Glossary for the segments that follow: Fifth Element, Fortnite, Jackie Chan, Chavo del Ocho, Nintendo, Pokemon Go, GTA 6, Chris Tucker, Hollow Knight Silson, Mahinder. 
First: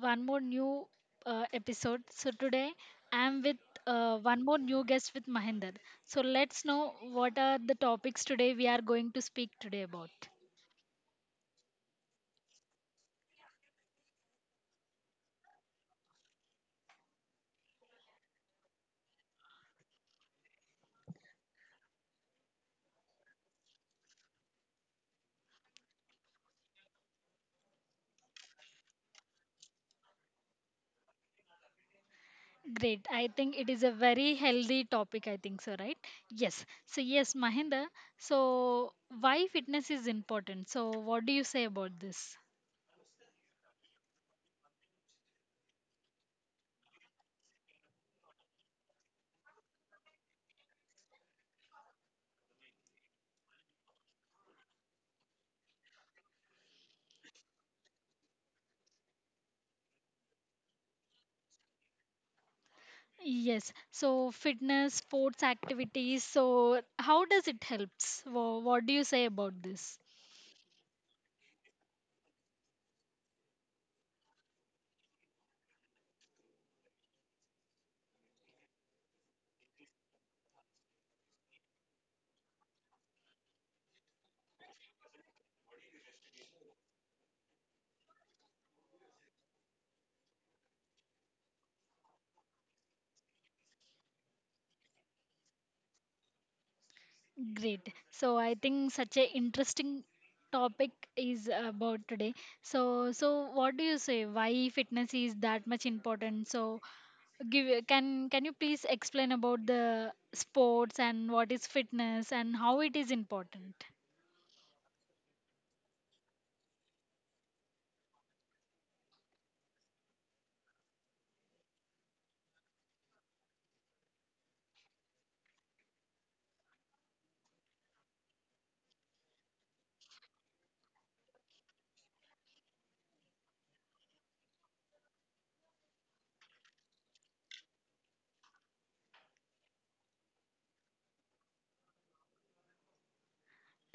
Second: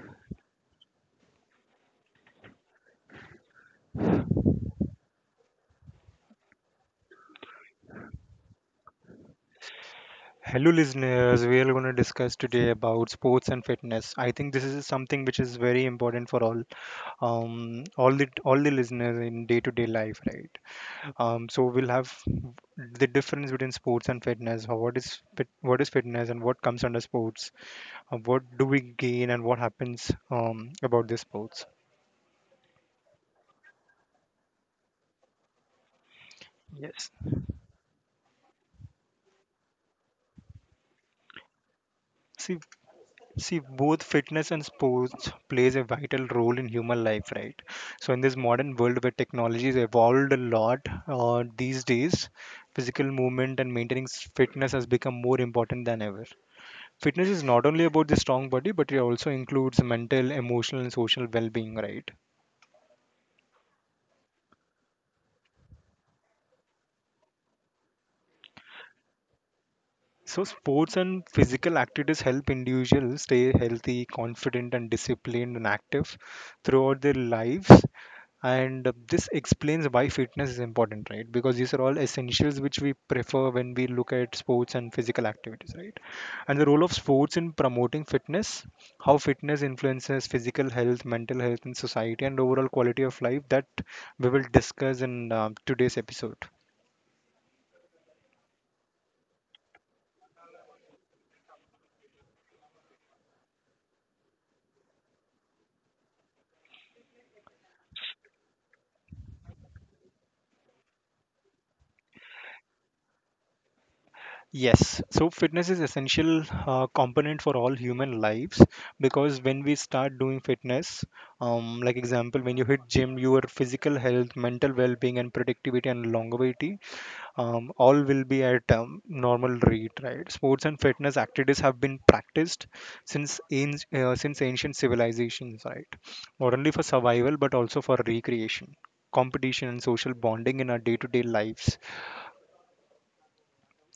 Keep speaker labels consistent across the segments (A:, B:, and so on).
A: one more new episode. So today I'm with one more new guest with Mahinder. So let's know what are the topics today we are going to speak today about.
B: Hello, listeners. We are going to discuss today about sports and fitness. I think this is something which is very important for all, all the listeners in day-to-day life, right? So we'll have the difference between sports and fitness. What is what is fitness and what comes under sports? What do we gain and what happens about the sports?
A: Great. I think it is a very healthy topic I think so, right? Yes. So
B: Yes.
A: yes, Mahinder. So why fitness is important. So what do you say about this?
B: See, See, both fitness and sports plays a vital role in human life, right? So in this modern world where technology has evolved a lot these days, physical movement and maintaining fitness has become more important than ever. Fitness is not only about the strong body, but it also includes mental, emotional, and social well-being, right?
A: Yes. So fitness, sports activities. So how does it helps? What do you say about this?
B: So, sports and physical activities help individuals stay healthy, confident, and disciplined and active throughout their lives. And this explains why fitness is important, right? Because these are all essentials which we prefer when we look at sports and physical activities, right? And the role of sports in promoting fitness, how fitness influences physical health, mental health, and society, and overall quality of life that we will discuss in today's episode.
A: Great. So I think such a interesting topic is about today. So so what do you say? Why fitness is that much important? So give can you please explain about the sports and what is fitness and how it is important?
B: Yes, so fitness is essential component for all human lives because when we start doing fitness, like example, when you hit gym, your physical health, mental well-being, and productivity and longevity, all will be at normal rate, right? Sports and fitness activities have been practiced since ancient civilizations, right? Not only for survival but also for recreation, competition, and social bonding in our day-to-day lives.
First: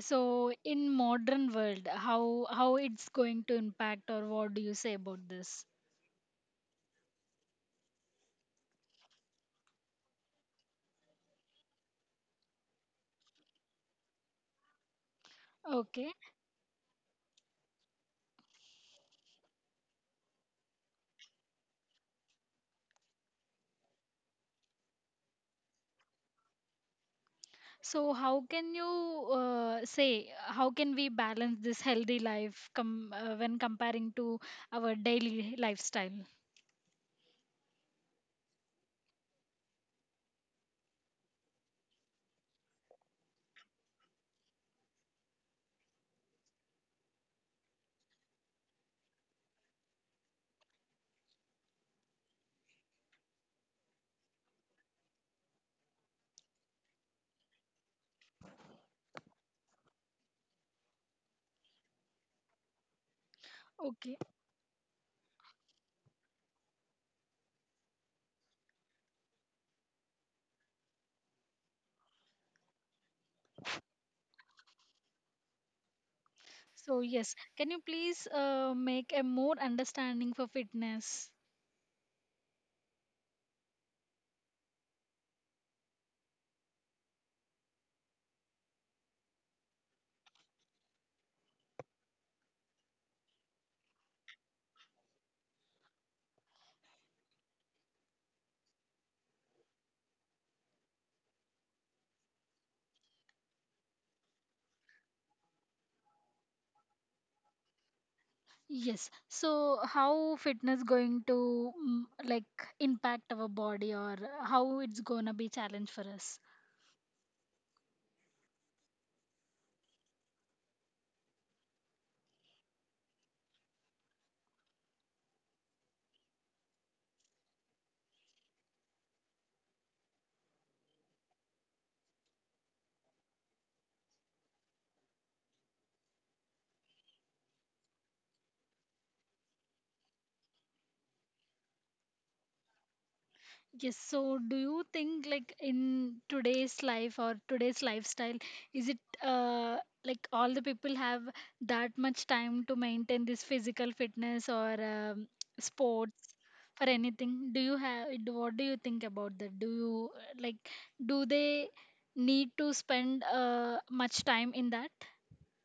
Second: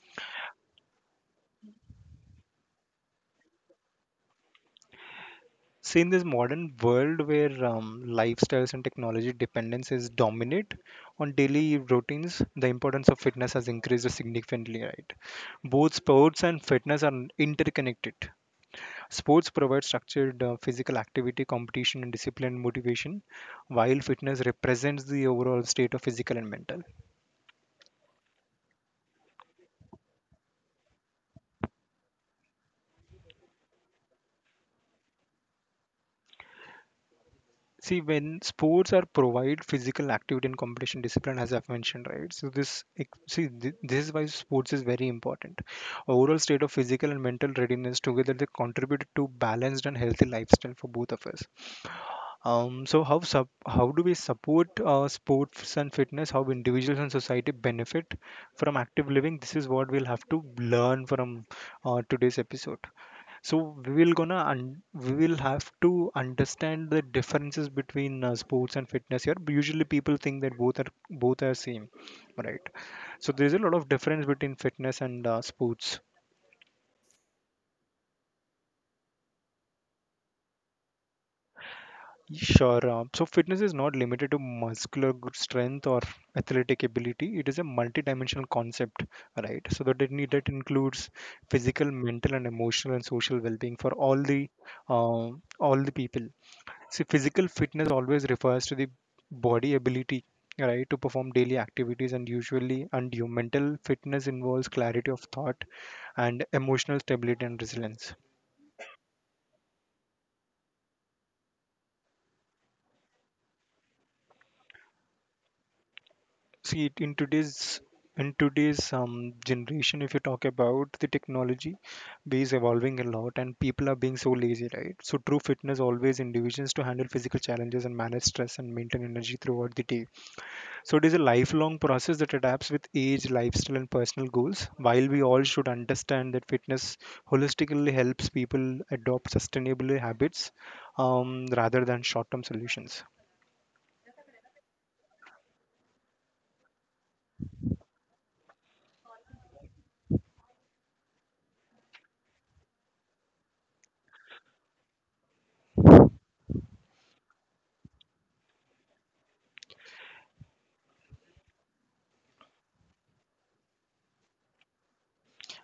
A: So in modern world, how it's going to impact or what do you say about this?
B: See, in this modern world where lifestyles and technology dependence is dominant on daily routines, the importance of fitness has increased significantly, right? Both
A: Okay.
B: sports and fitness are interconnected. Sports provide structured physical activity, competition, and discipline and motivation, while fitness represents the overall state of physical and mental.
A: So, how can you say how can we balance this healthy life when comparing to our daily lifestyle?
B: See, when sports are provide physical activity and competition discipline, as I've mentioned, right? So this this is why sports is very important. Overall state of physical and mental readiness together they contribute to balanced and healthy lifestyle for both of us. So how do we support sports and fitness? How individuals and society benefit from active living? This is what we'll have to learn from today's episode. So
A: Okay.
B: we will have to understand the differences between sports and fitness here. Usually people think that both are same, right? So there's a lot of difference between fitness and sports.
A: So, yes, can you please make a more understanding for fitness?
B: Sure. So fitness is not limited to muscular strength or athletic ability. It is a multidimensional concept, right? So that it, need- that includes physical, mental, and emotional and social well-being for all the people. See, physical fitness always refers to the body ability, right, to perform daily activities and usually undue. Mental fitness involves clarity of thought and emotional stability and resilience.
A: Yes. So, how fitness going to like impact our body or how it's gonna be challenge for us?
B: See, in today's generation, if you talk about the technology, we is evolving a lot, and people are being so lazy, right? So true fitness always individuals to handle physical challenges and manage stress and maintain energy throughout the day. So it is a lifelong process that adapts with age, lifestyle, and personal goals. While we all should understand that fitness holistically helps people adopt sustainable habits rather than short term solutions.
A: Yes, so do you think like in today's life or today's lifestyle, is it uh, like all the people have that much time to maintain this physical fitness or sports for anything? Do you have what do you think about that? Do you like do they need to spend much time in that?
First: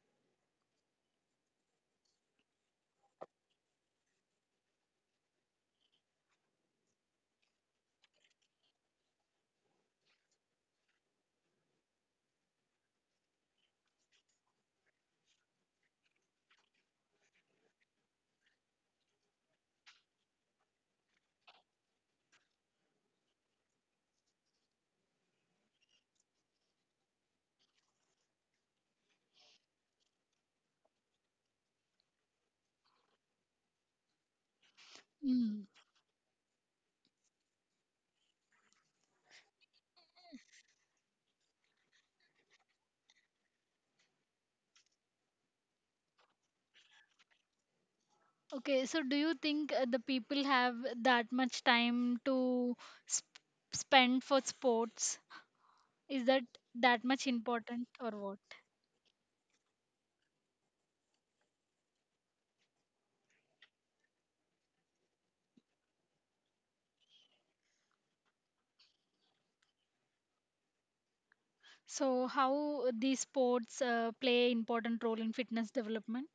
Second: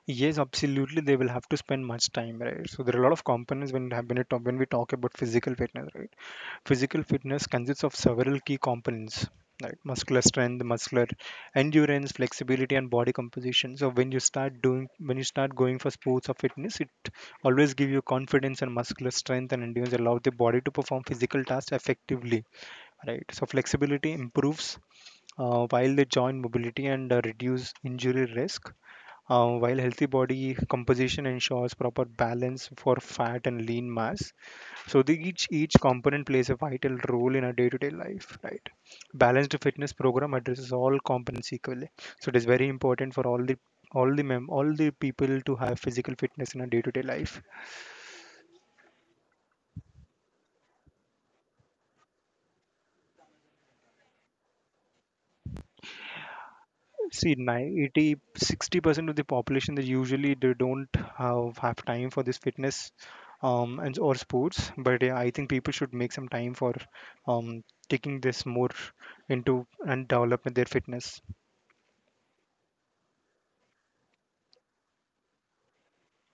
B: Yes, absolutely. They will have to spend much time, right? So there are a lot of components when you have- when, you when we talk about physical fitness, right? Physical fitness consists of several key components like muscular strength, muscular endurance, flexibility, and body composition. So when you start going for sports or fitness, it always give you confidence and muscular strength and endurance allow the body to perform physical tasks effectively. Right. So flexibility improves while they join mobility and reduce injury risk. While healthy body composition ensures proper balance for fat and lean mass, so the,
A: Mm.
B: each component plays a vital role in our day-to-day life, right? Balanced fitness program addresses all components equally. So it is very important for all the people to have physical fitness in our day-to-day life.
A: Okay, so do you think the people have that much time to sp spend for sports? Is that that much
B: See,
A: important or
B: 90,
A: what?
B: 60% of the population they usually they don't have time for this fitness and or sports. But yeah, I think people should make some time for um, taking this more into and developing their fitness.
A: So how these sports play important role in fitness development?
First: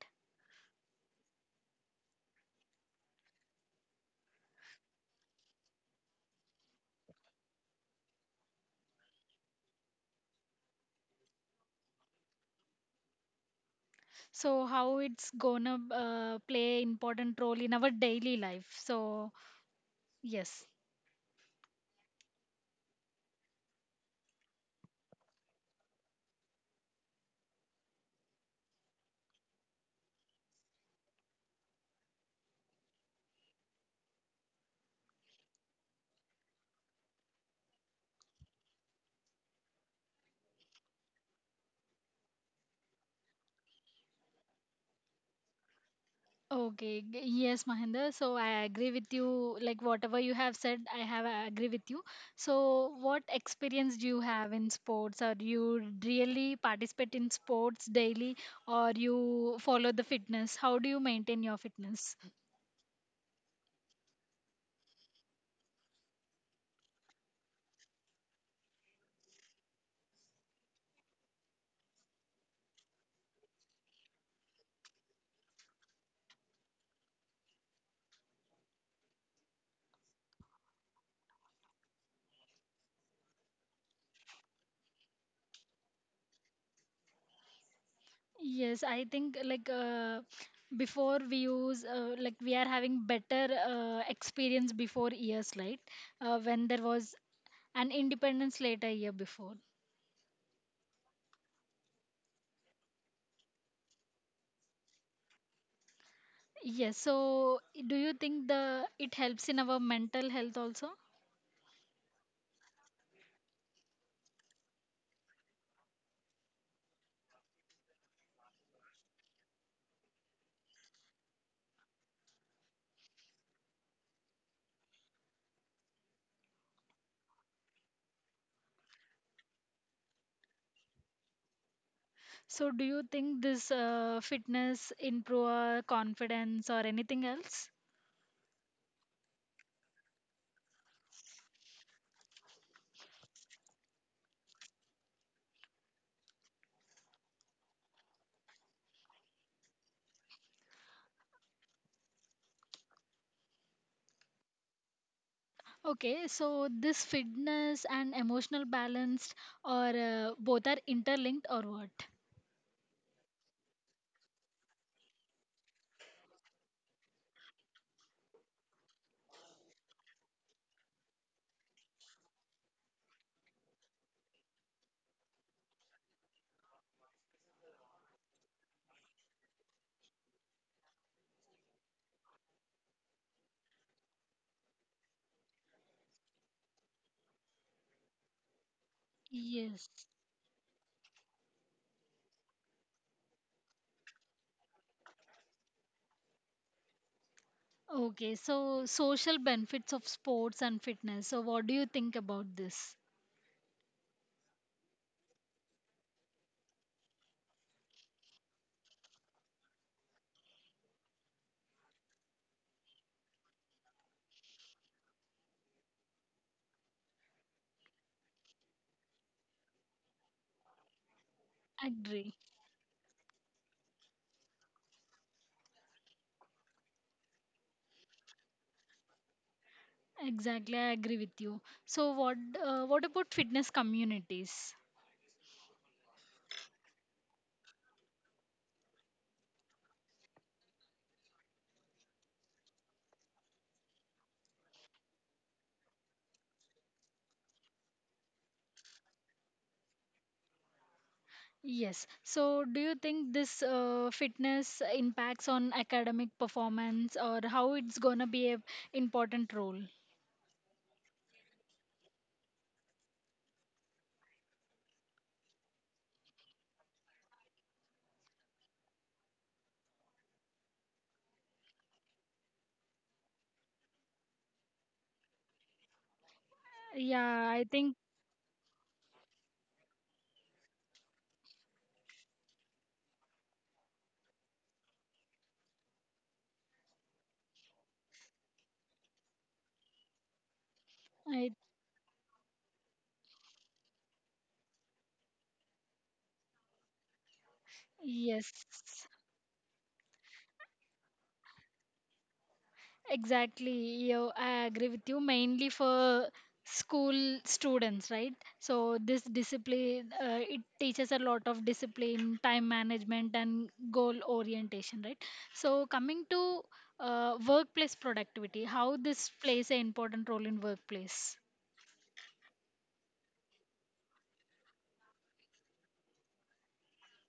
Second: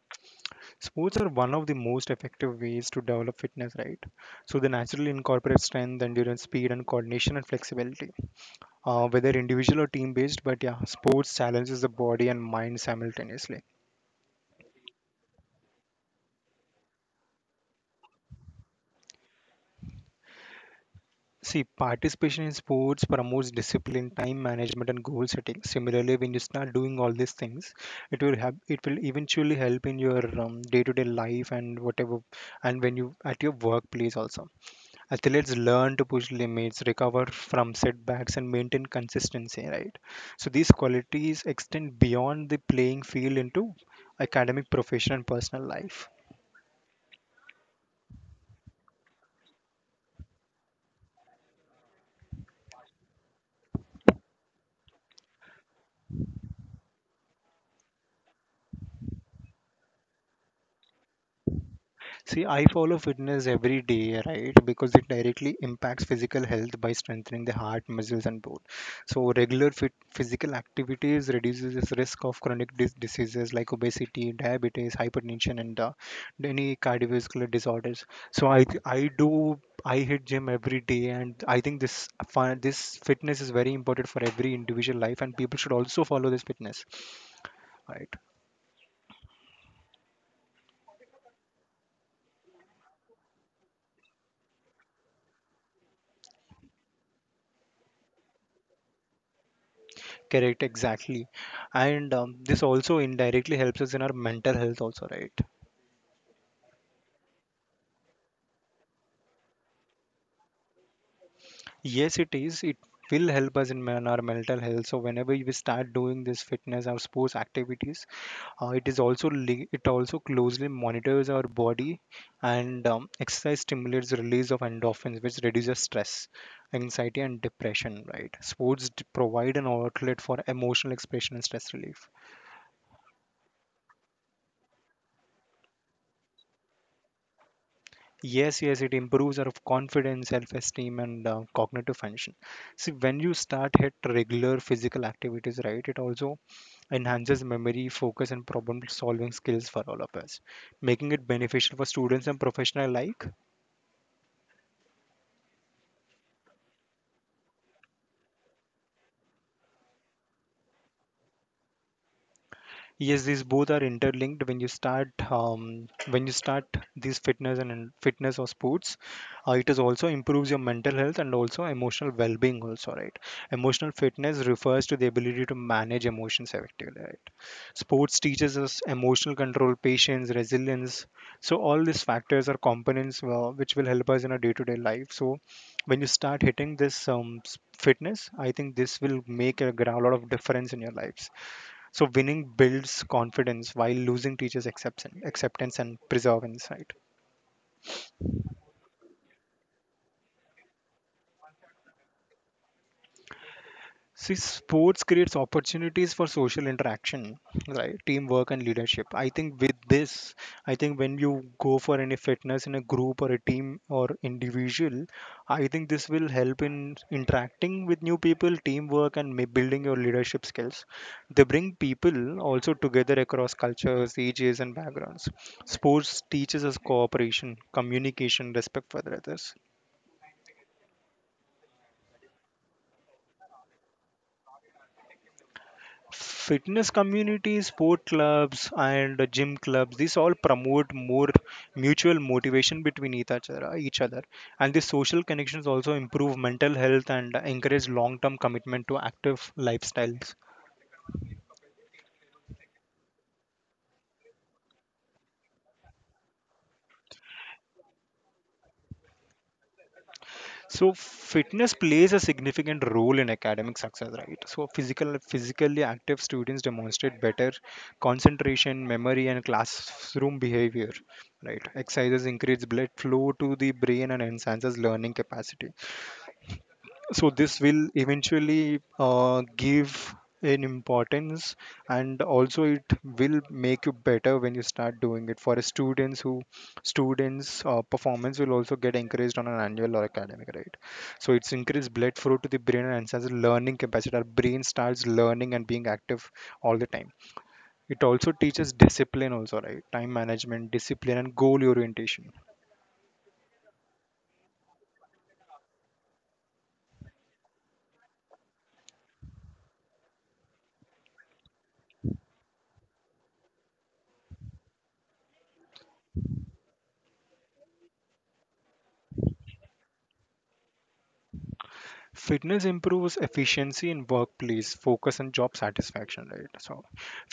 B: Sports are one of the most effective ways to develop fitness, right? So they naturally incorporate strength, endurance, speed, and coordination and flexibility, whether individual or team based. But yeah, sports challenges the body and mind simultaneously.
A: So how it's gonna play important role in our daily life? So yes.
B: See, participation in sports promotes discipline, time management, and goal setting. Similarly, when you start doing all these things, it will eventually help in your day-to-day life and whatever, and when you at your workplace also. Athletes learn to push limits, recover from setbacks, and maintain consistency, right? So these qualities extend beyond the playing field into academic, professional, and personal life.
A: Okay, yes Mahinder, so I agree with you. Like whatever you have said, I agree with you. So what experience do you have in sports, or you really participate in sports daily, or you follow the fitness? How do you maintain your fitness?
B: See, I follow fitness every day, right? Because it directly impacts physical health by strengthening the heart, muscles, and bone. So, physical activities reduces this risk of chronic diseases like obesity, diabetes, hypertension, and any cardiovascular disorders. So, I do. I hit gym every day, and I think this fitness is very important for every individual life, and people should also follow this fitness, right?
A: Yes, I think like before we use like we are having better experience before years, right? When there was an independence later year before.
B: Correct, exactly. And this also indirectly helps us in our mental health, also, right?
A: Yes, so do you think the it helps in our mental health also?
B: Yes, it is. It will help us in our mental health. So whenever we start doing this fitness or sports activities, it also closely monitors our body, and exercise stimulates the release of endorphins, which reduces stress, anxiety, and depression. Right? Sports provide an outlet for emotional expression and stress relief.
A: So do you think this fitness improve our confidence or anything else?
B: Yes, yes, it improves our confidence, self-esteem, and cognitive function. See, when you start hit regular physical activities, right, it also enhances memory, focus, and problem-solving skills for all of us, making it beneficial for students and professional alike.
A: Okay, so this fitness and emotional balanced or both are interlinked or what?
B: Yes, these both are interlinked when you start these fitness and fitness or sports. It is also improves your mental health and also emotional well-being also, right? Emotional fitness refers to the ability to manage emotions effectively, right? Sports teaches us emotional control, patience, resilience. So all these factors are components which will help us in our day-to-day life. So when you start hitting this fitness, I think this will make
A: Yes.
B: lot of difference in your lives. So winning builds confidence, while losing teaches acceptance and preserve insight.
A: Okay, so social benefits of sports and fitness. So, what do you think about this?
B: See, sports creates opportunities for social interaction, right? Teamwork and leadership. I think with this, I think when you go for any fitness in a group or a team or individual, I think this will help in interacting with new people, teamwork, and may building your leadership skills. They bring
A: Agree.
B: people also together across cultures, ages, and backgrounds. Sports teaches us cooperation, communication, respect for others.
A: Exactly, I agree with you. So, what about fitness communities?
B: Fitness communities, sport clubs, and gym clubs, these all promote more mutual motivation between each other, and these social connections also improve mental health and encourage long term commitment to active lifestyles.
A: Yes. So, do you think this fitness impacts on academic performance, or how it's gonna be a important role?
B: So fitness plays a significant role in academic success, right? So physically active students demonstrate better concentration, memory, and classroom behavior, right? Exercises increase blood flow to the brain and enhances learning capacity. So
A: Yeah,
B: this
A: I
B: will
A: think
B: eventually give an importance, and also it will make you better when you start doing it for students. Performance will also get encouraged on an annual or academic, right? So it's
A: I
B: increased blood flow to the brain and enhances learning capacity. Our brain starts learning and being active all the time. It also
A: yes.
B: teaches discipline also, right? Time management, discipline, and goal orientation.
A: Exactly. Yeah, I agree with you. Mainly for school students, right? So this discipline, it teaches a lot of discipline, time management, and goal orientation, right? So coming to workplace productivity, how this plays an important role in workplace.
B: Fitness improves efficiency in workplace, focus, and job satisfaction, right? So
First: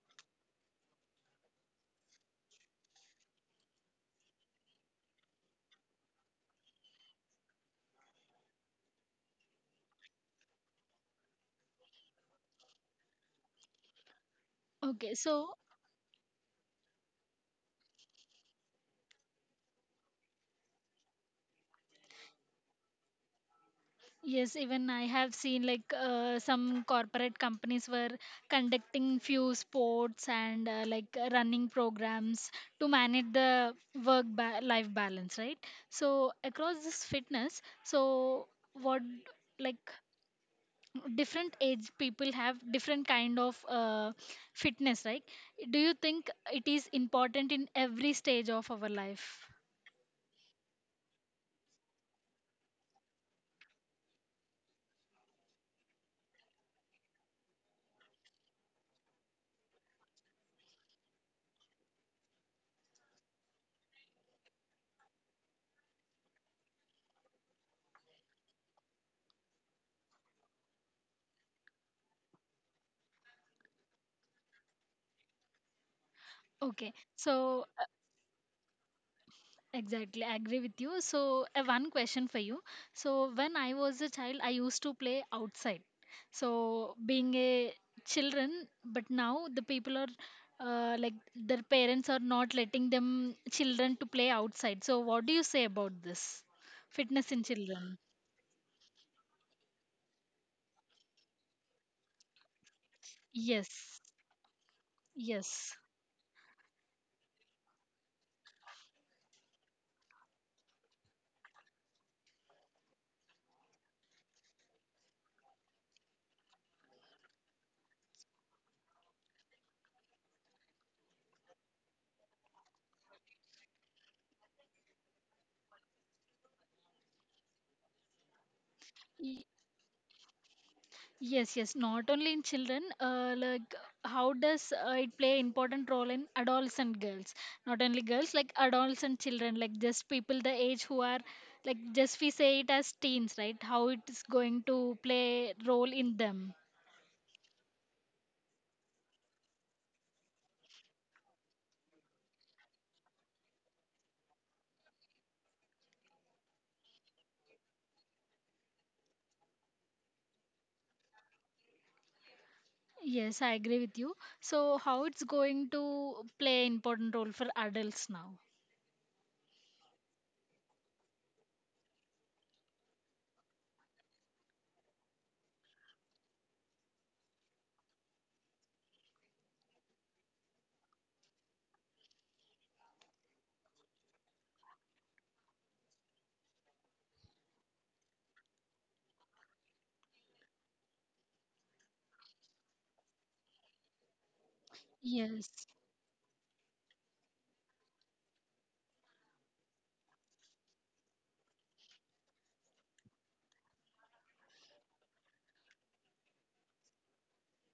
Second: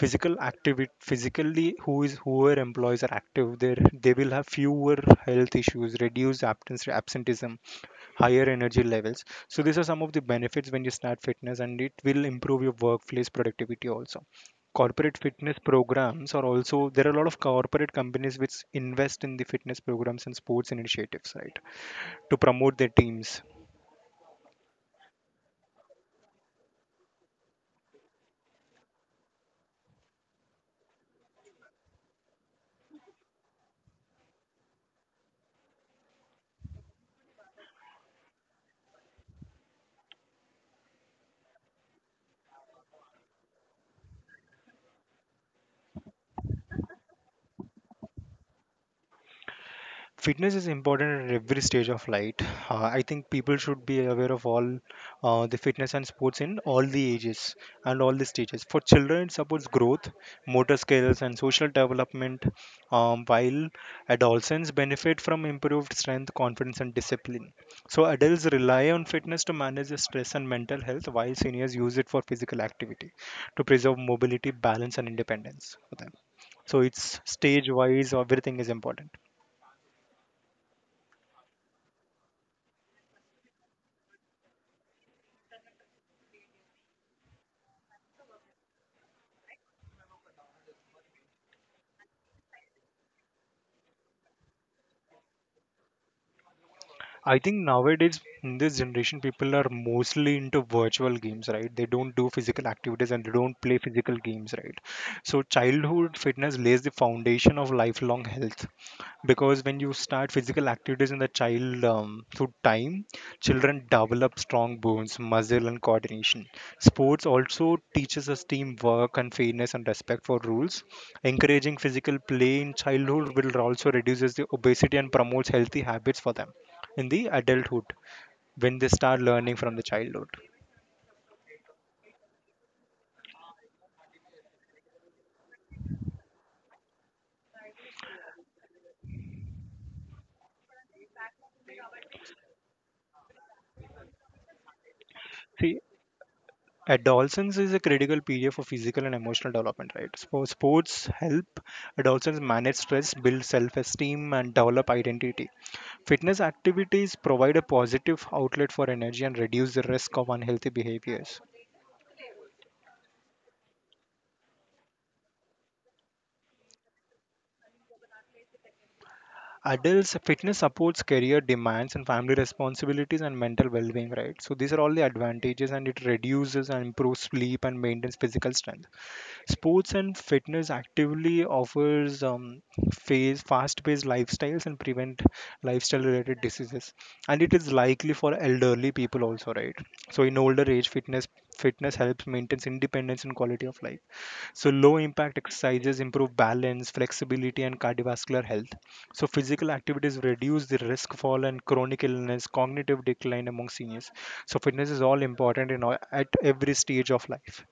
B: physically whoever employees are active there, they will have fewer health issues, reduced absence absenteeism, higher energy levels. So these are some of the benefits when you start fitness, and it will improve your workplace productivity also.
A: Okay,
B: Corporate
A: so
B: fitness programs are also, there are a lot of corporate companies which invest in the fitness programs and sports initiatives, right, to promote their teams.
A: yes, even I have seen like some corporate companies were conducting few sports and like running programs to manage the life balance, right? So across this fitness, so what like different age people have different kind of fitness, right? Do you think it is important in every stage of our life?
B: Fitness is important at every stage of life. I think people should be aware of all the fitness and sports in all the ages and all the stages. For children, it supports growth, motor skills, and social development. While adolescents benefit from improved strength, confidence, and discipline. So adults rely on fitness to manage the stress and mental health, while seniors use it for physical activity to preserve mobility, balance, and independence for them. So
A: Okay,
B: it's
A: so
B: stage wise everything is important.
A: exactly, I agree with you. So, one question for you. So, when I was a child, I used to play outside. So, being a children, but now the people are like their parents are not letting them children to play outside. So, what do you say about this? Fitness
B: I
A: in
B: think
A: children.
B: nowadays in this generation, people are mostly into virtual games, right? They don't do physical activities and they don't play
A: Yes,
B: physical games, right? So,
A: yes.
B: childhood fitness lays the foundation of lifelong health, because when you start physical activities in the child through time, children develop strong bones, muscle, and coordination. Sports also teaches us teamwork and fairness and respect for rules. Encouraging physical play in childhood will also reduces the obesity and promotes healthy habits for them in the adulthood, when they start learning from the childhood.
A: Yes, yes, not only in children, like how does it play important role in adolescent girls? Not only girls, like adolescent children, like just people the age who are like just we say it as teens, right? How it is going to play
B: See,
A: role in them.
B: adolescence is a critical period for physical and emotional development, right? So sports help adolescents manage stress, build self-esteem, and develop identity. Fitness activities provide a positive outlet for energy and reduce the risk of unhealthy behaviors.
A: Yes, I agree with you. So how it's going to play important role for adults now?
B: Adults, fitness supports career demands and family responsibilities and mental well being, right? So, these are all the advantages, and it reduces and improves sleep and maintains physical strength. Sports and fitness actively offers phase, fast-paced lifestyles and prevent lifestyle-related diseases. And it is likely for elderly people also, right? So in older age, fitness helps maintains independence and quality of life. So low impact
A: Yes.
B: exercises improve balance, flexibility, and cardiovascular health. So physical activities reduce the risk for and chronic illness, cognitive decline among seniors. So fitness is all important, in all, at every stage of life.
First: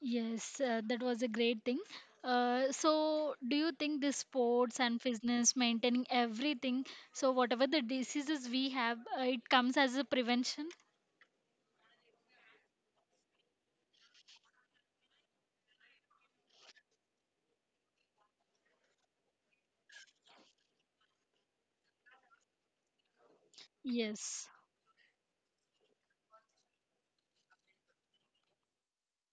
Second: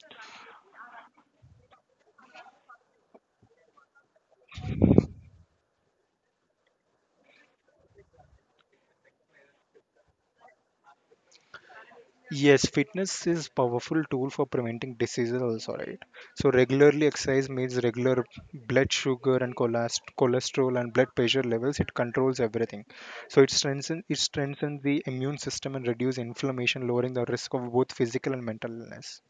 A: Yes, that was a great thing. So, do you think the sports and fitness maintaining everything? So, whatever the diseases we have, it comes as a prevention.
B: Yes, fitness is powerful tool for preventing diseases also, right? So regularly exercise means regular blood sugar and cholesterol and blood pressure levels. It controls everything. So it strengthens it
A: Yes.
B: strengthens the immune system and reduce inflammation, lowering the risk of both physical and mental illness.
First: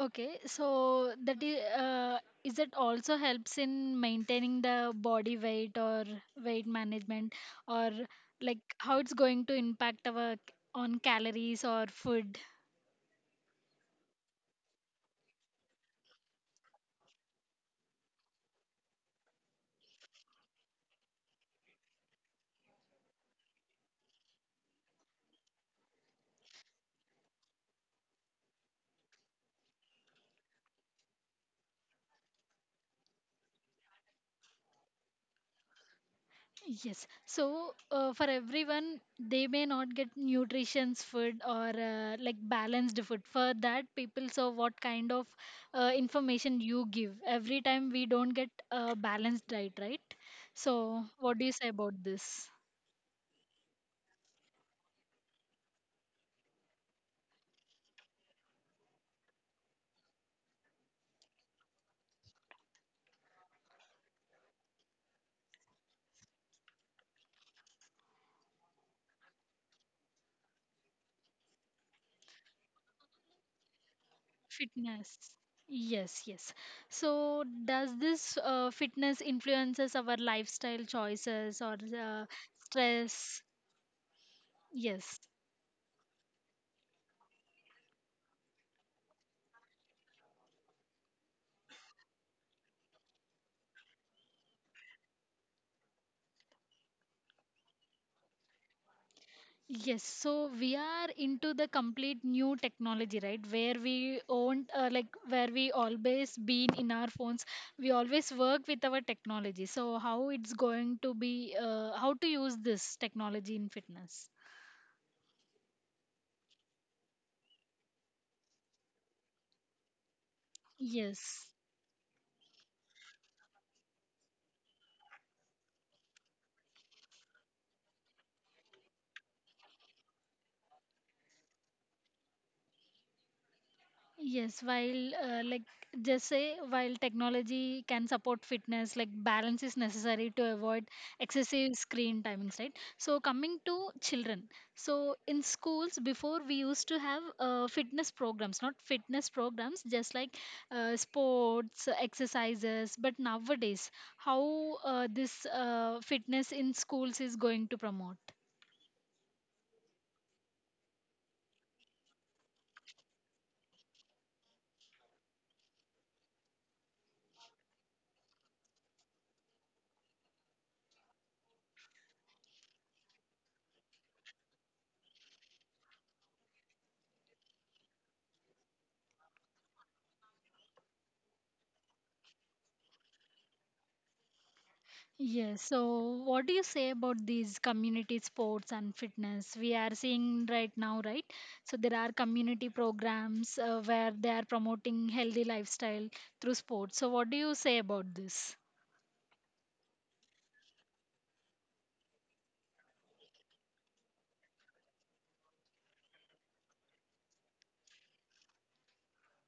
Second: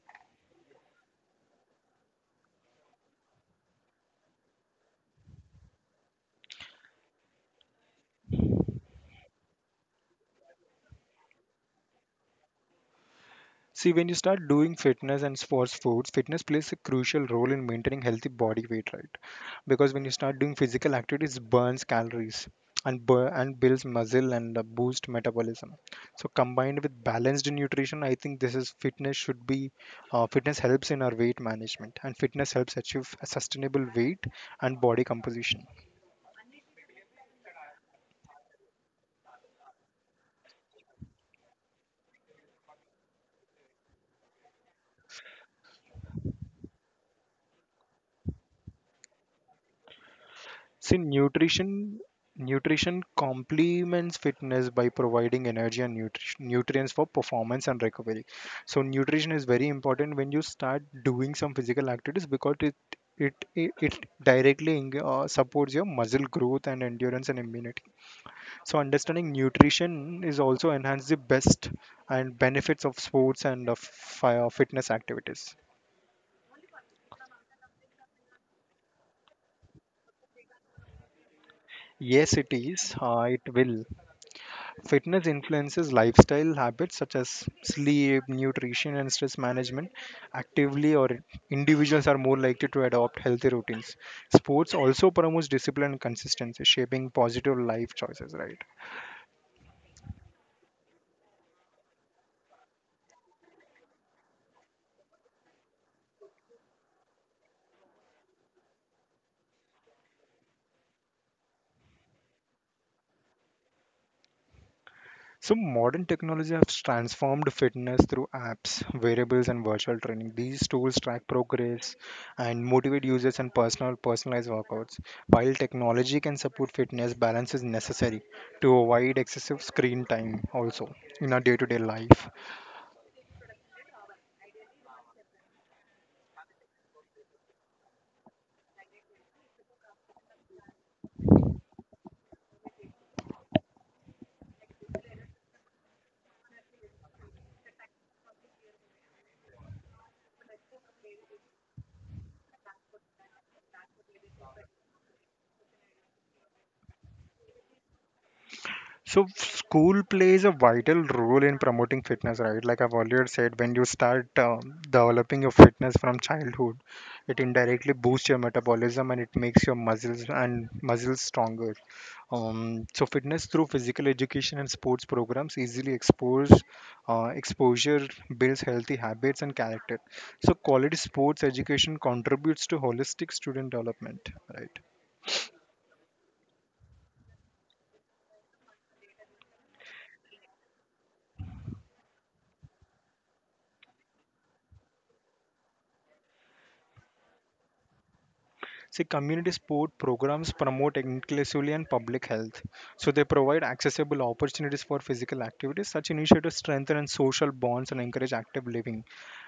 A: Okay. So that is it also helps in maintaining the body weight or weight management or like how it's going to impact our on calories or food?
B: See, when you start doing fitness and sports foods, fitness plays a crucial role in maintaining healthy body weight, right? Because when you start doing physical activities, it burns calories and and builds muscle and boost metabolism. So combined with balanced nutrition, I think this is fitness should be, fitness helps in our weight management, and fitness helps achieve a sustainable weight and body composition.
A: Yes. So for everyone, they may not get nutritious food or like balanced food. For that, people saw what kind of information you give. Every time we don't get a balanced diet, right?
B: See,
A: So what do you say about
B: nutrition
A: this?
B: nutrition complements fitness by providing energy and nutrients for performance and recovery. So nutrition is very important when you start doing some physical activities, because it directly supports your muscle growth and endurance and immunity. So understanding nutrition is also enhance the best and benefits of sports and of fitness
A: Fitness.
B: activities.
A: Yes, yes. So does this fitness influences our lifestyle choices or
B: Yes, it is. Uh,
A: stress?
B: it will.
A: Yes.
B: Fitness influences lifestyle habits such as sleep, nutrition, and stress management. Actively, or individuals are more likely to adopt healthy routines. Sports also promotes discipline and consistency, shaping positive life choices, right?
A: Yes, so we are into the complete new technology, right? Where we own, like, where we always been in our phones. We always work with our technology. So, how it's going to be, how to use this technology in fitness?
B: So modern technology has transformed fitness through apps, wearables, and virtual training. These tools track
A: Yes.
B: progress and motivate users and personalized workouts. While technology can support fitness, balance is necessary to avoid excessive screen time also in our day-to-day life.
A: Yes, while like just say while technology can support fitness, like balance is necessary to avoid excessive screen timings, right? So coming to children, so in schools before we used to have fitness programs, not fitness programs, just like sports exercises. But nowadays, how this fitness in schools is going to promote?
B: So school plays a vital role in promoting fitness, right? Like I've earlier said, when you start developing your fitness from childhood, it indirectly boosts your metabolism and it makes your muscles stronger. So fitness through physical education and sports programs easily expose, exposure builds healthy habits and character. So quality sports education contributes to holistic student development, right?
A: Yes, so what do you say about these community sports and fitness we are seeing right now, right? So there are community programs where they are promoting healthy lifestyle through sports. So what do you say about this?
B: See, community sport programs promote inclusivity and public health. So they provide accessible opportunities for physical activities. Such initiatives strengthen and social bonds and encourage active living.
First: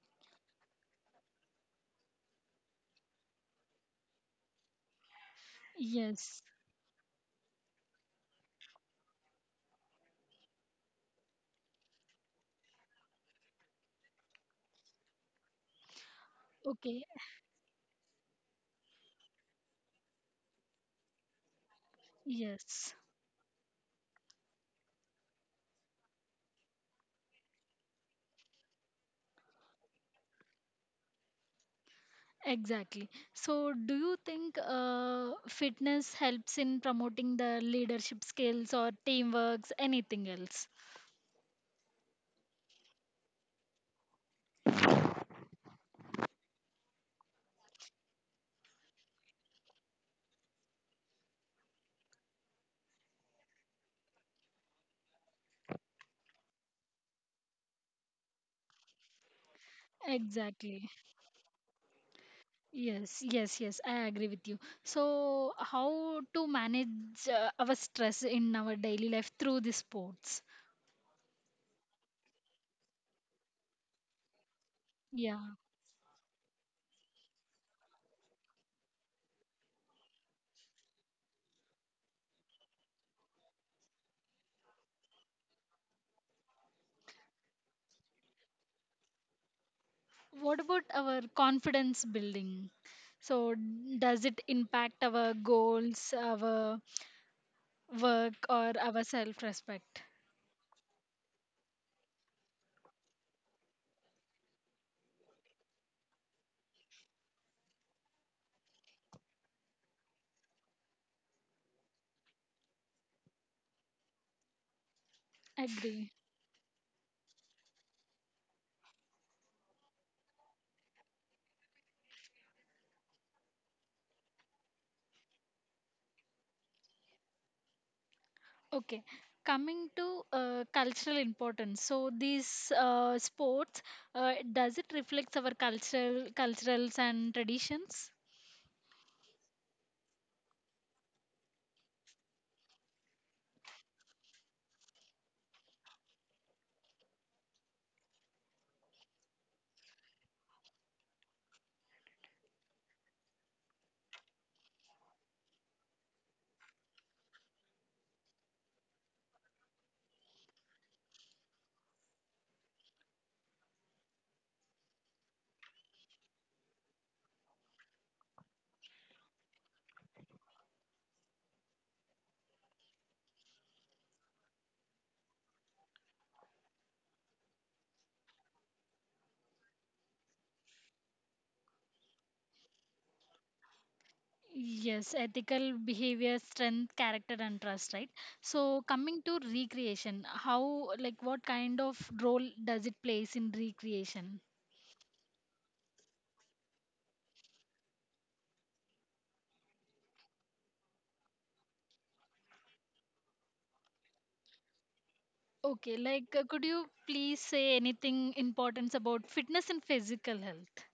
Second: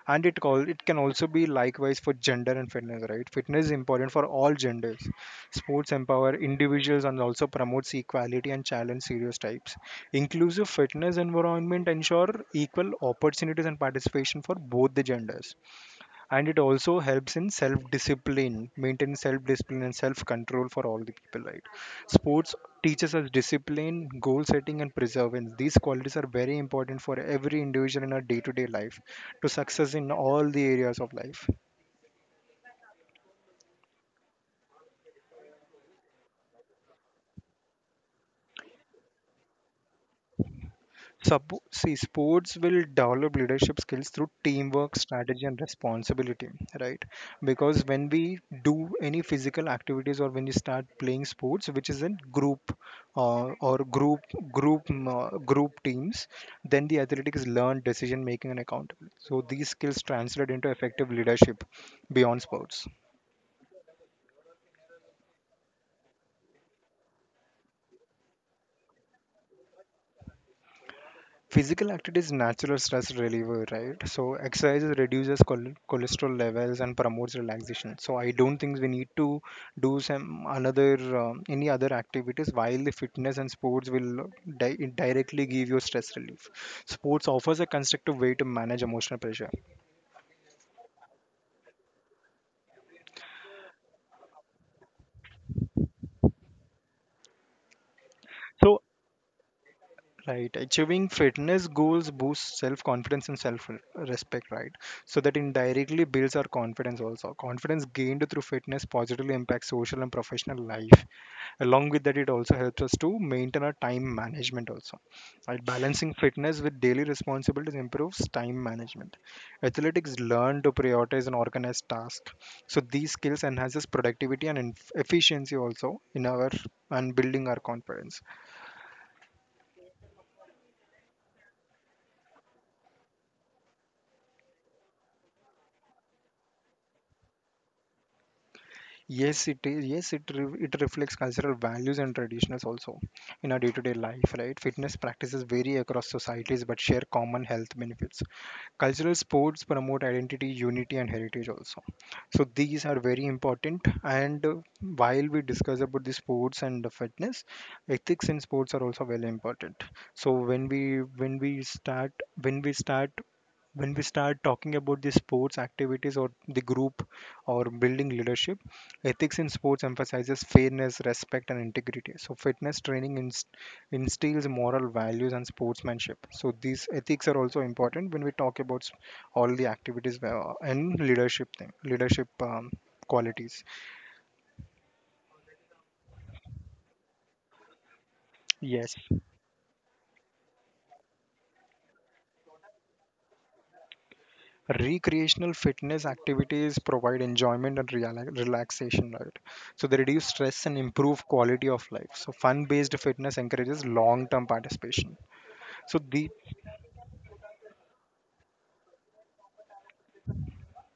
B: And it call it can also be likewise for gender and fitness, right? Fitness is important for all genders. Sports empower
A: Yes.
B: individuals and also promotes equality and challenge stereotypes. Inclusive fitness environment ensure equal opportunities and participation for both the genders, and it also
A: Okay.
B: helps in self discipline, maintain self discipline and self control for all the people, right? Sports
A: Yes.
B: teaches us discipline, goal setting, and perseverance. These qualities are very important for every individual in our day to day life, to success in all the areas of life.
A: Exactly. So do you think fitness helps in promoting the leadership skills or teamworks, anything else?
B: See, sports will develop leadership skills through teamwork, strategy, and responsibility, right? Because when we do any physical activities, or when you start playing sports, which is in group, or group group mm, group teams, then the athletic is learned decision making and accountability. So these skills translate into
A: Exactly.
B: effective leadership beyond sports.
A: Yes, yes, yes, I agree with you. So, how to manage our stress in our daily life through the sports?
B: Physical activity is natural stress reliever, right? So exercise reduces
A: Yeah.
B: cholesterol levels and promotes relaxation. So I don't think we need to do some another any other activities, while the fitness and sports will di- directly give you stress relief. Sports offers a constructive way to manage emotional pressure.
A: What about our confidence building? So, does it impact our goals, our work, or
B: So.
A: our self respect?
B: Right. Achieving fitness goals boosts self confidence and self respect, right? So that indirectly builds our confidence also. Confidence gained through fitness positively impacts social and professional life. Along with that, it also helps us to maintain our time management also. Right?
A: Agree.
B: Balancing fitness with daily responsibilities improves time management. Athletics learn to prioritize and organize tasks. So these skills enhances productivity and efficiency also in our and building our confidence.
A: Okay. Coming to cultural importance, so these sports, does it reflect our cultural culturals and traditions?
B: Yes, it is. Yes, it reflects cultural values and traditions also in our day-to-day life, right? Fitness practices vary across societies but share common health benefits. Cultural sports promote identity, unity, and heritage also. So these are very important. And while we discuss about the sports and the fitness, ethics in sports are also very important. So when we start when we start when we start talking about the sports activities or the group or building leadership, ethics in sports emphasizes fairness, respect, and integrity. So fitness training instills moral values and sportsmanship. So these ethics are also important when we talk about all the activities, and leadership thing, leadership qualities.
A: Yes, ethical behavior, strength, character, and trust, right? So,
B: Yes,
A: coming to recreation, how, like, what kind of role does it plays in recreation?
B: recreational fitness activities provide enjoyment and relaxation, right? So they reduce stress and improve quality of life. So fun based fitness encourages long term participation.
A: Okay,
B: so the
A: like, could you please say anything importance about fitness and physical health?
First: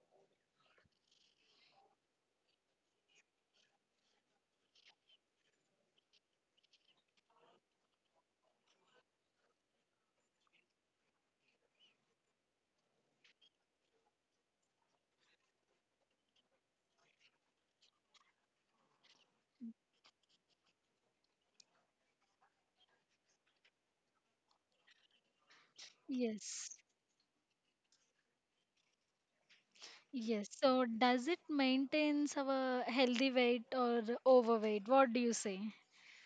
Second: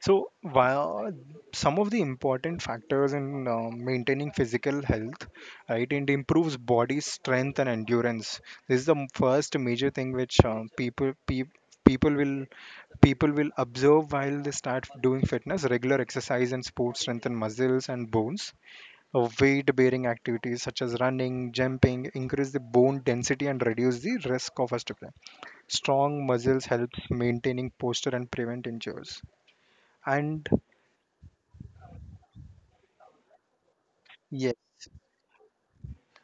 B: So, while some of the important factors in maintaining physical health, right, it improves body strength and endurance. This is the first major thing which people will people will observe while they start doing fitness. Regular exercise and sports strengthen muscles and bones. Weight-bearing activities such as running, jumping increase the bone density and reduce the risk of osteopenia. Strong muscles
A: Yes,
B: helps maintaining posture and prevent injuries,
A: yes.
B: and
A: So, does it maintains our healthy weight or
B: yes.
A: overweight? What do you say?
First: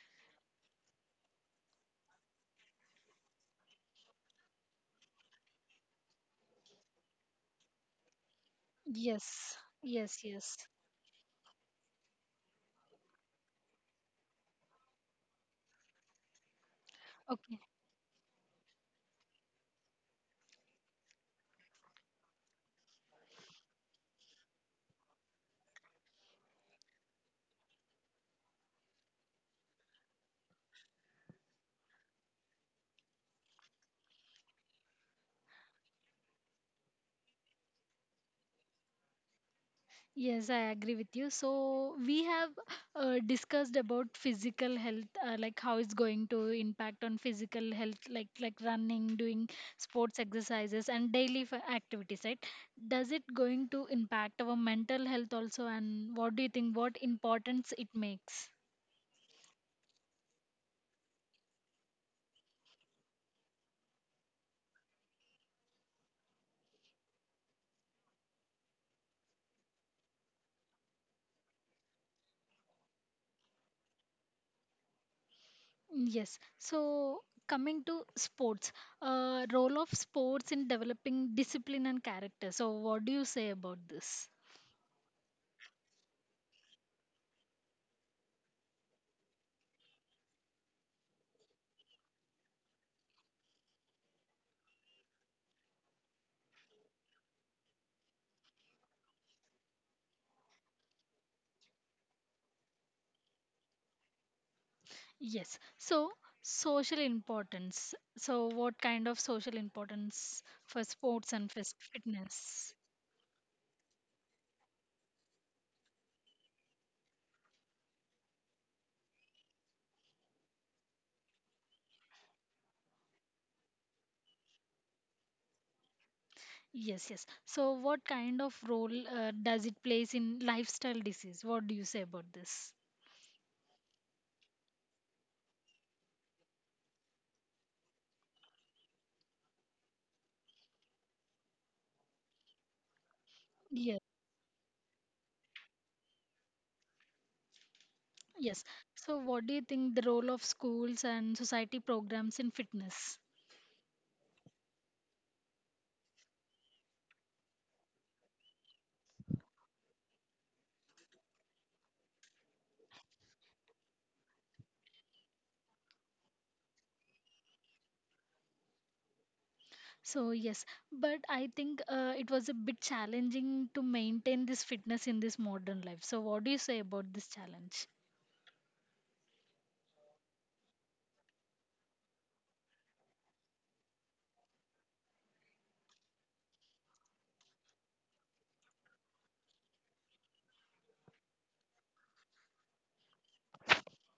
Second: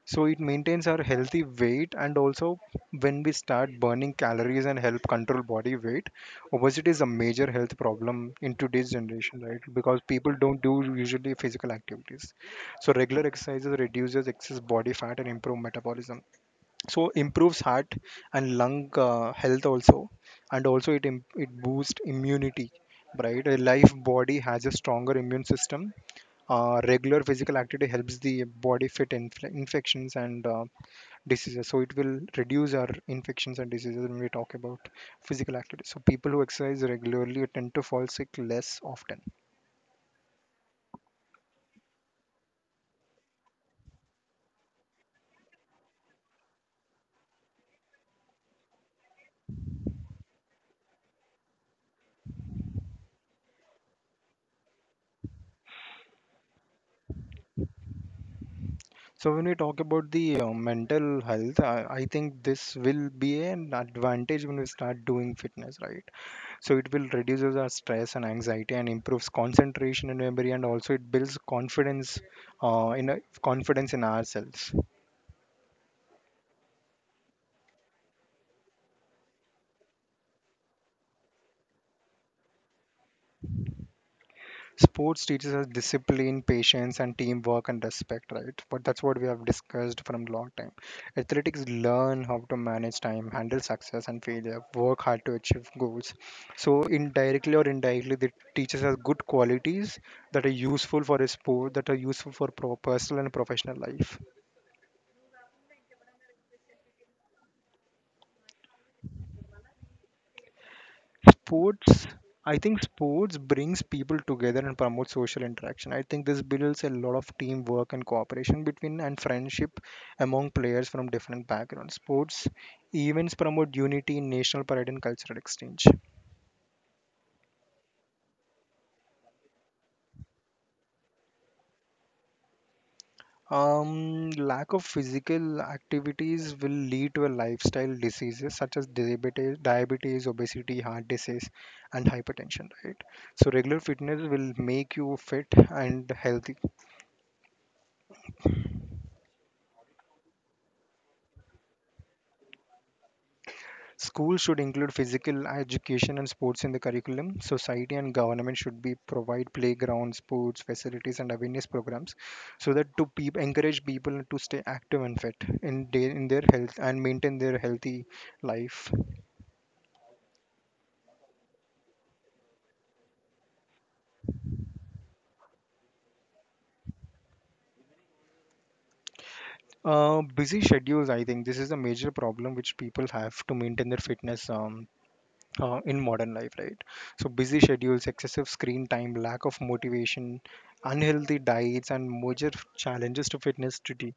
B: So it maintains our healthy weight, and also when we start burning calories and help control body weight, obesity is a major health problem in today's generation,
A: Yes,
B: right? Because
A: yes,
B: people
A: yes.
B: don't do usually physical activities. So regular exercises reduces excess body fat and improve metabolism, so
A: Okay.
B: improves heart and lung, health also, and also it boosts immunity, right? A life body has a stronger immune system. Regular physical activity helps the body fit infections and diseases. So it will reduce our infections and diseases when we talk about physical activity. So people who exercise regularly tend to fall sick less often.
A: Yes, I agree with you. So we have discussed about physical health, like how it's going to impact on physical health, like running, doing sports exercises, and daily activities. Right? Does it going to impact our mental health also? And what do you think? What importance it makes?
B: So when we talk about the mental health, I think this will be an advantage when we start doing fitness, right? So it will reduces our stress and anxiety and improves concentration and memory, and also it builds confidence, confidence in ourselves.
A: Yes. So coming to sports, role of sports in developing discipline and character. So what do you say about this?
B: Sports teaches us discipline, patience, and teamwork and respect, right? But that's what we have discussed from long time. Athletics learn how to manage time, handle success and failure, work hard to achieve goals. So indirectly or indirectly, they teaches us good qualities that are useful for a sport, that are useful for personal and professional life.
A: Yes. So, social importance. So, what kind of social importance for sports and
B: Sports, I
A: fitness?
B: think sports brings people together and promotes social interaction. I think this builds a lot of teamwork and cooperation between and friendship among players from different backgrounds. Sports events promote unity, in national pride, and cultural exchange.
A: Yes, yes. So, what kind of role does it plays in lifestyle disease? What do you say about this?
B: Lack of physical activities will lead to a lifestyle diseases such as diabetes, diabetes, obesity, heart disease, and hypertension. Right. So regular
A: Yes,
B: fitness will make you fit and healthy.
A: yes. So, what do you think the role of schools and society programs in fitness?
B: Schools should include physical education and sports in the curriculum. Society and government should be provide playgrounds, sports facilities, and awareness programs, so that to peop encourage people to stay active and fit in day in their health and maintain their healthy life.
A: So, yes, but I think it was a bit challenging to maintain this fitness in this modern life. So, what do you say about this challenge?
B: Busy schedules. I think this is a major problem which people have to maintain their fitness. In modern life, right? So busy schedules, excessive screen time, lack of motivation, unhealthy diets, and major challenges to fitness today.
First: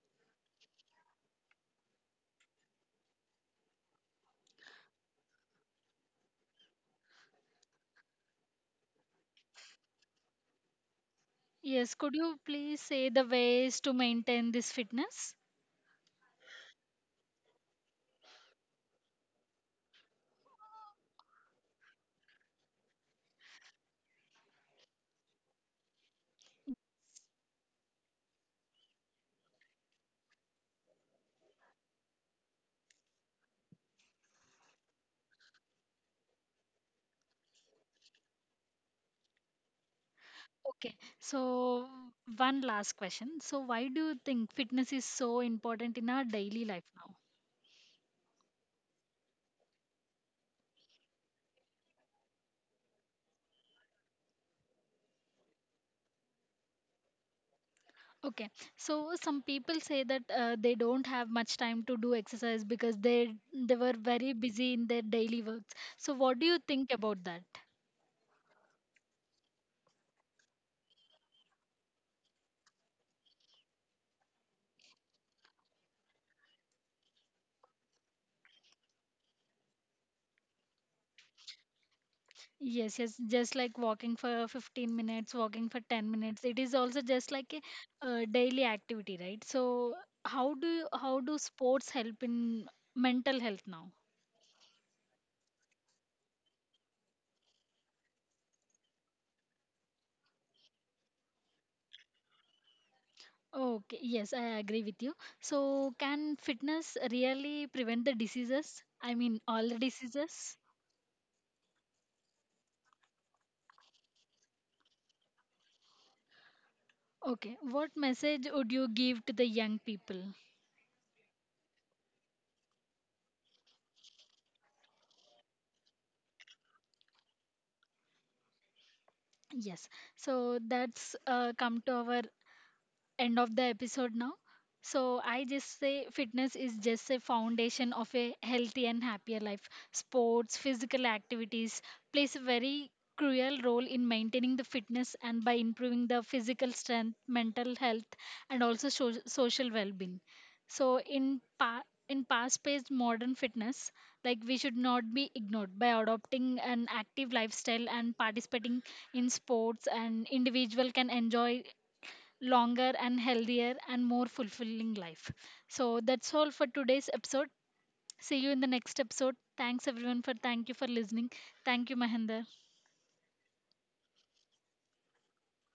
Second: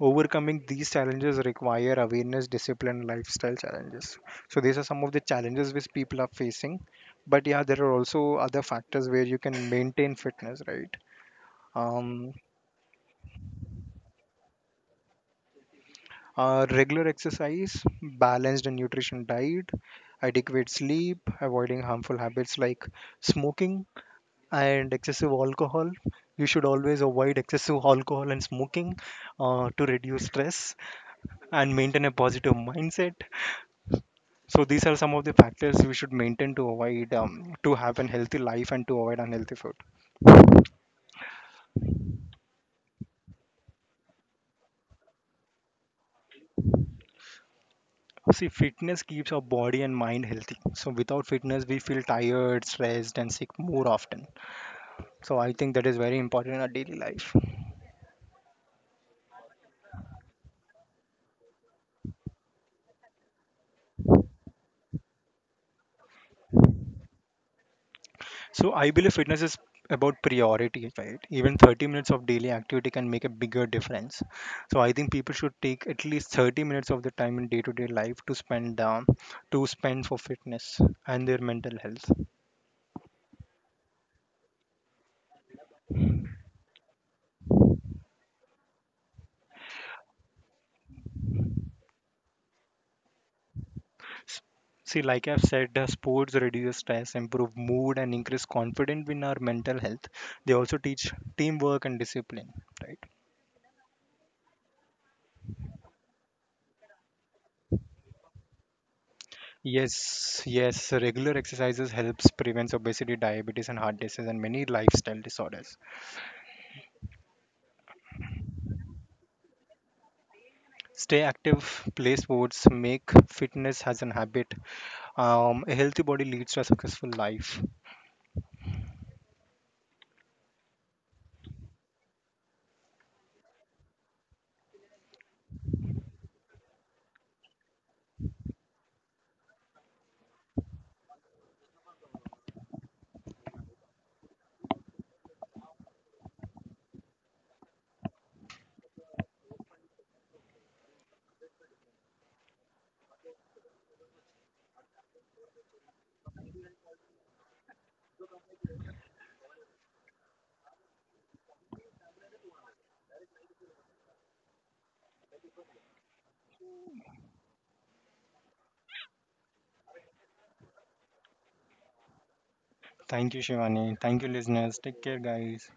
B: Overcoming these challenges require awareness, discipline, and lifestyle challenges. So these are some of the challenges which people are facing. But yeah, there are also other factors where you can maintain fitness, right?
A: Yes, could
B: Um,
A: you please say the ways to maintain this fitness?
B: regular exercise, balanced and nutrition diet, adequate sleep, avoiding harmful habits like smoking and excessive alcohol. You should always avoid excessive alcohol and smoking, to reduce stress and maintain a positive mindset. So these are some of the factors we should maintain to avoid, to have an healthy life and to avoid unhealthy food.
A: Okay, so one last question. So, why do you think fitness is so important in our daily life now?
B: See, fitness keeps our body and mind healthy. So without fitness, we feel tired, stressed, and sick more often. So I think that is very important in our daily life.
A: Okay, so some people say that they don't have much time to do exercise because they were very busy in their daily works. So, what do you think about that?
B: So I believe fitness is about priority, right? Even 30 minutes of daily activity can make a bigger difference. So I think people should take at least 30 minutes of their time in day-to-day life to spend, to spend for fitness and their mental health.
A: Yes, yes, just like walking for 15 minutes, walking for 10 minutes. It is also just like a daily activity, right? So how do you, how do sports help in mental health now?
B: S- See, like I've said, sports reduce stress, improve mood, and increase confidence in our mental health. They also teach teamwork and discipline, right?
A: Okay, yes, I agree with you. So can fitness really prevent the diseases? I mean, all the
B: Yes,
A: diseases?
B: yes, regular exercises helps prevents obesity, diabetes, and heart disease, and many lifestyle disorders.
A: Okay, what message would you give to the young people?
B: Stay active, play sports, make fitness as an habit. A healthy body leads to a successful life.
A: Yes, so that's come to our end of the episode now. So I just say fitness is just a foundation of a healthy and happier life. Sports, physical activities plays a very crucial role in maintaining the fitness and by improving the physical strength, mental health and also social well-being. So in in past-paced modern fitness, like we should not be ignored by adopting an active lifestyle and participating in sports and individual can enjoy longer and healthier and more fulfilling life. So that's all for today's episode. See you in the next episode. Thanks everyone for thank you for listening. Thank you Mahinder.
B: Thank you, Shivani. Thank you, listeners. Take care, guys.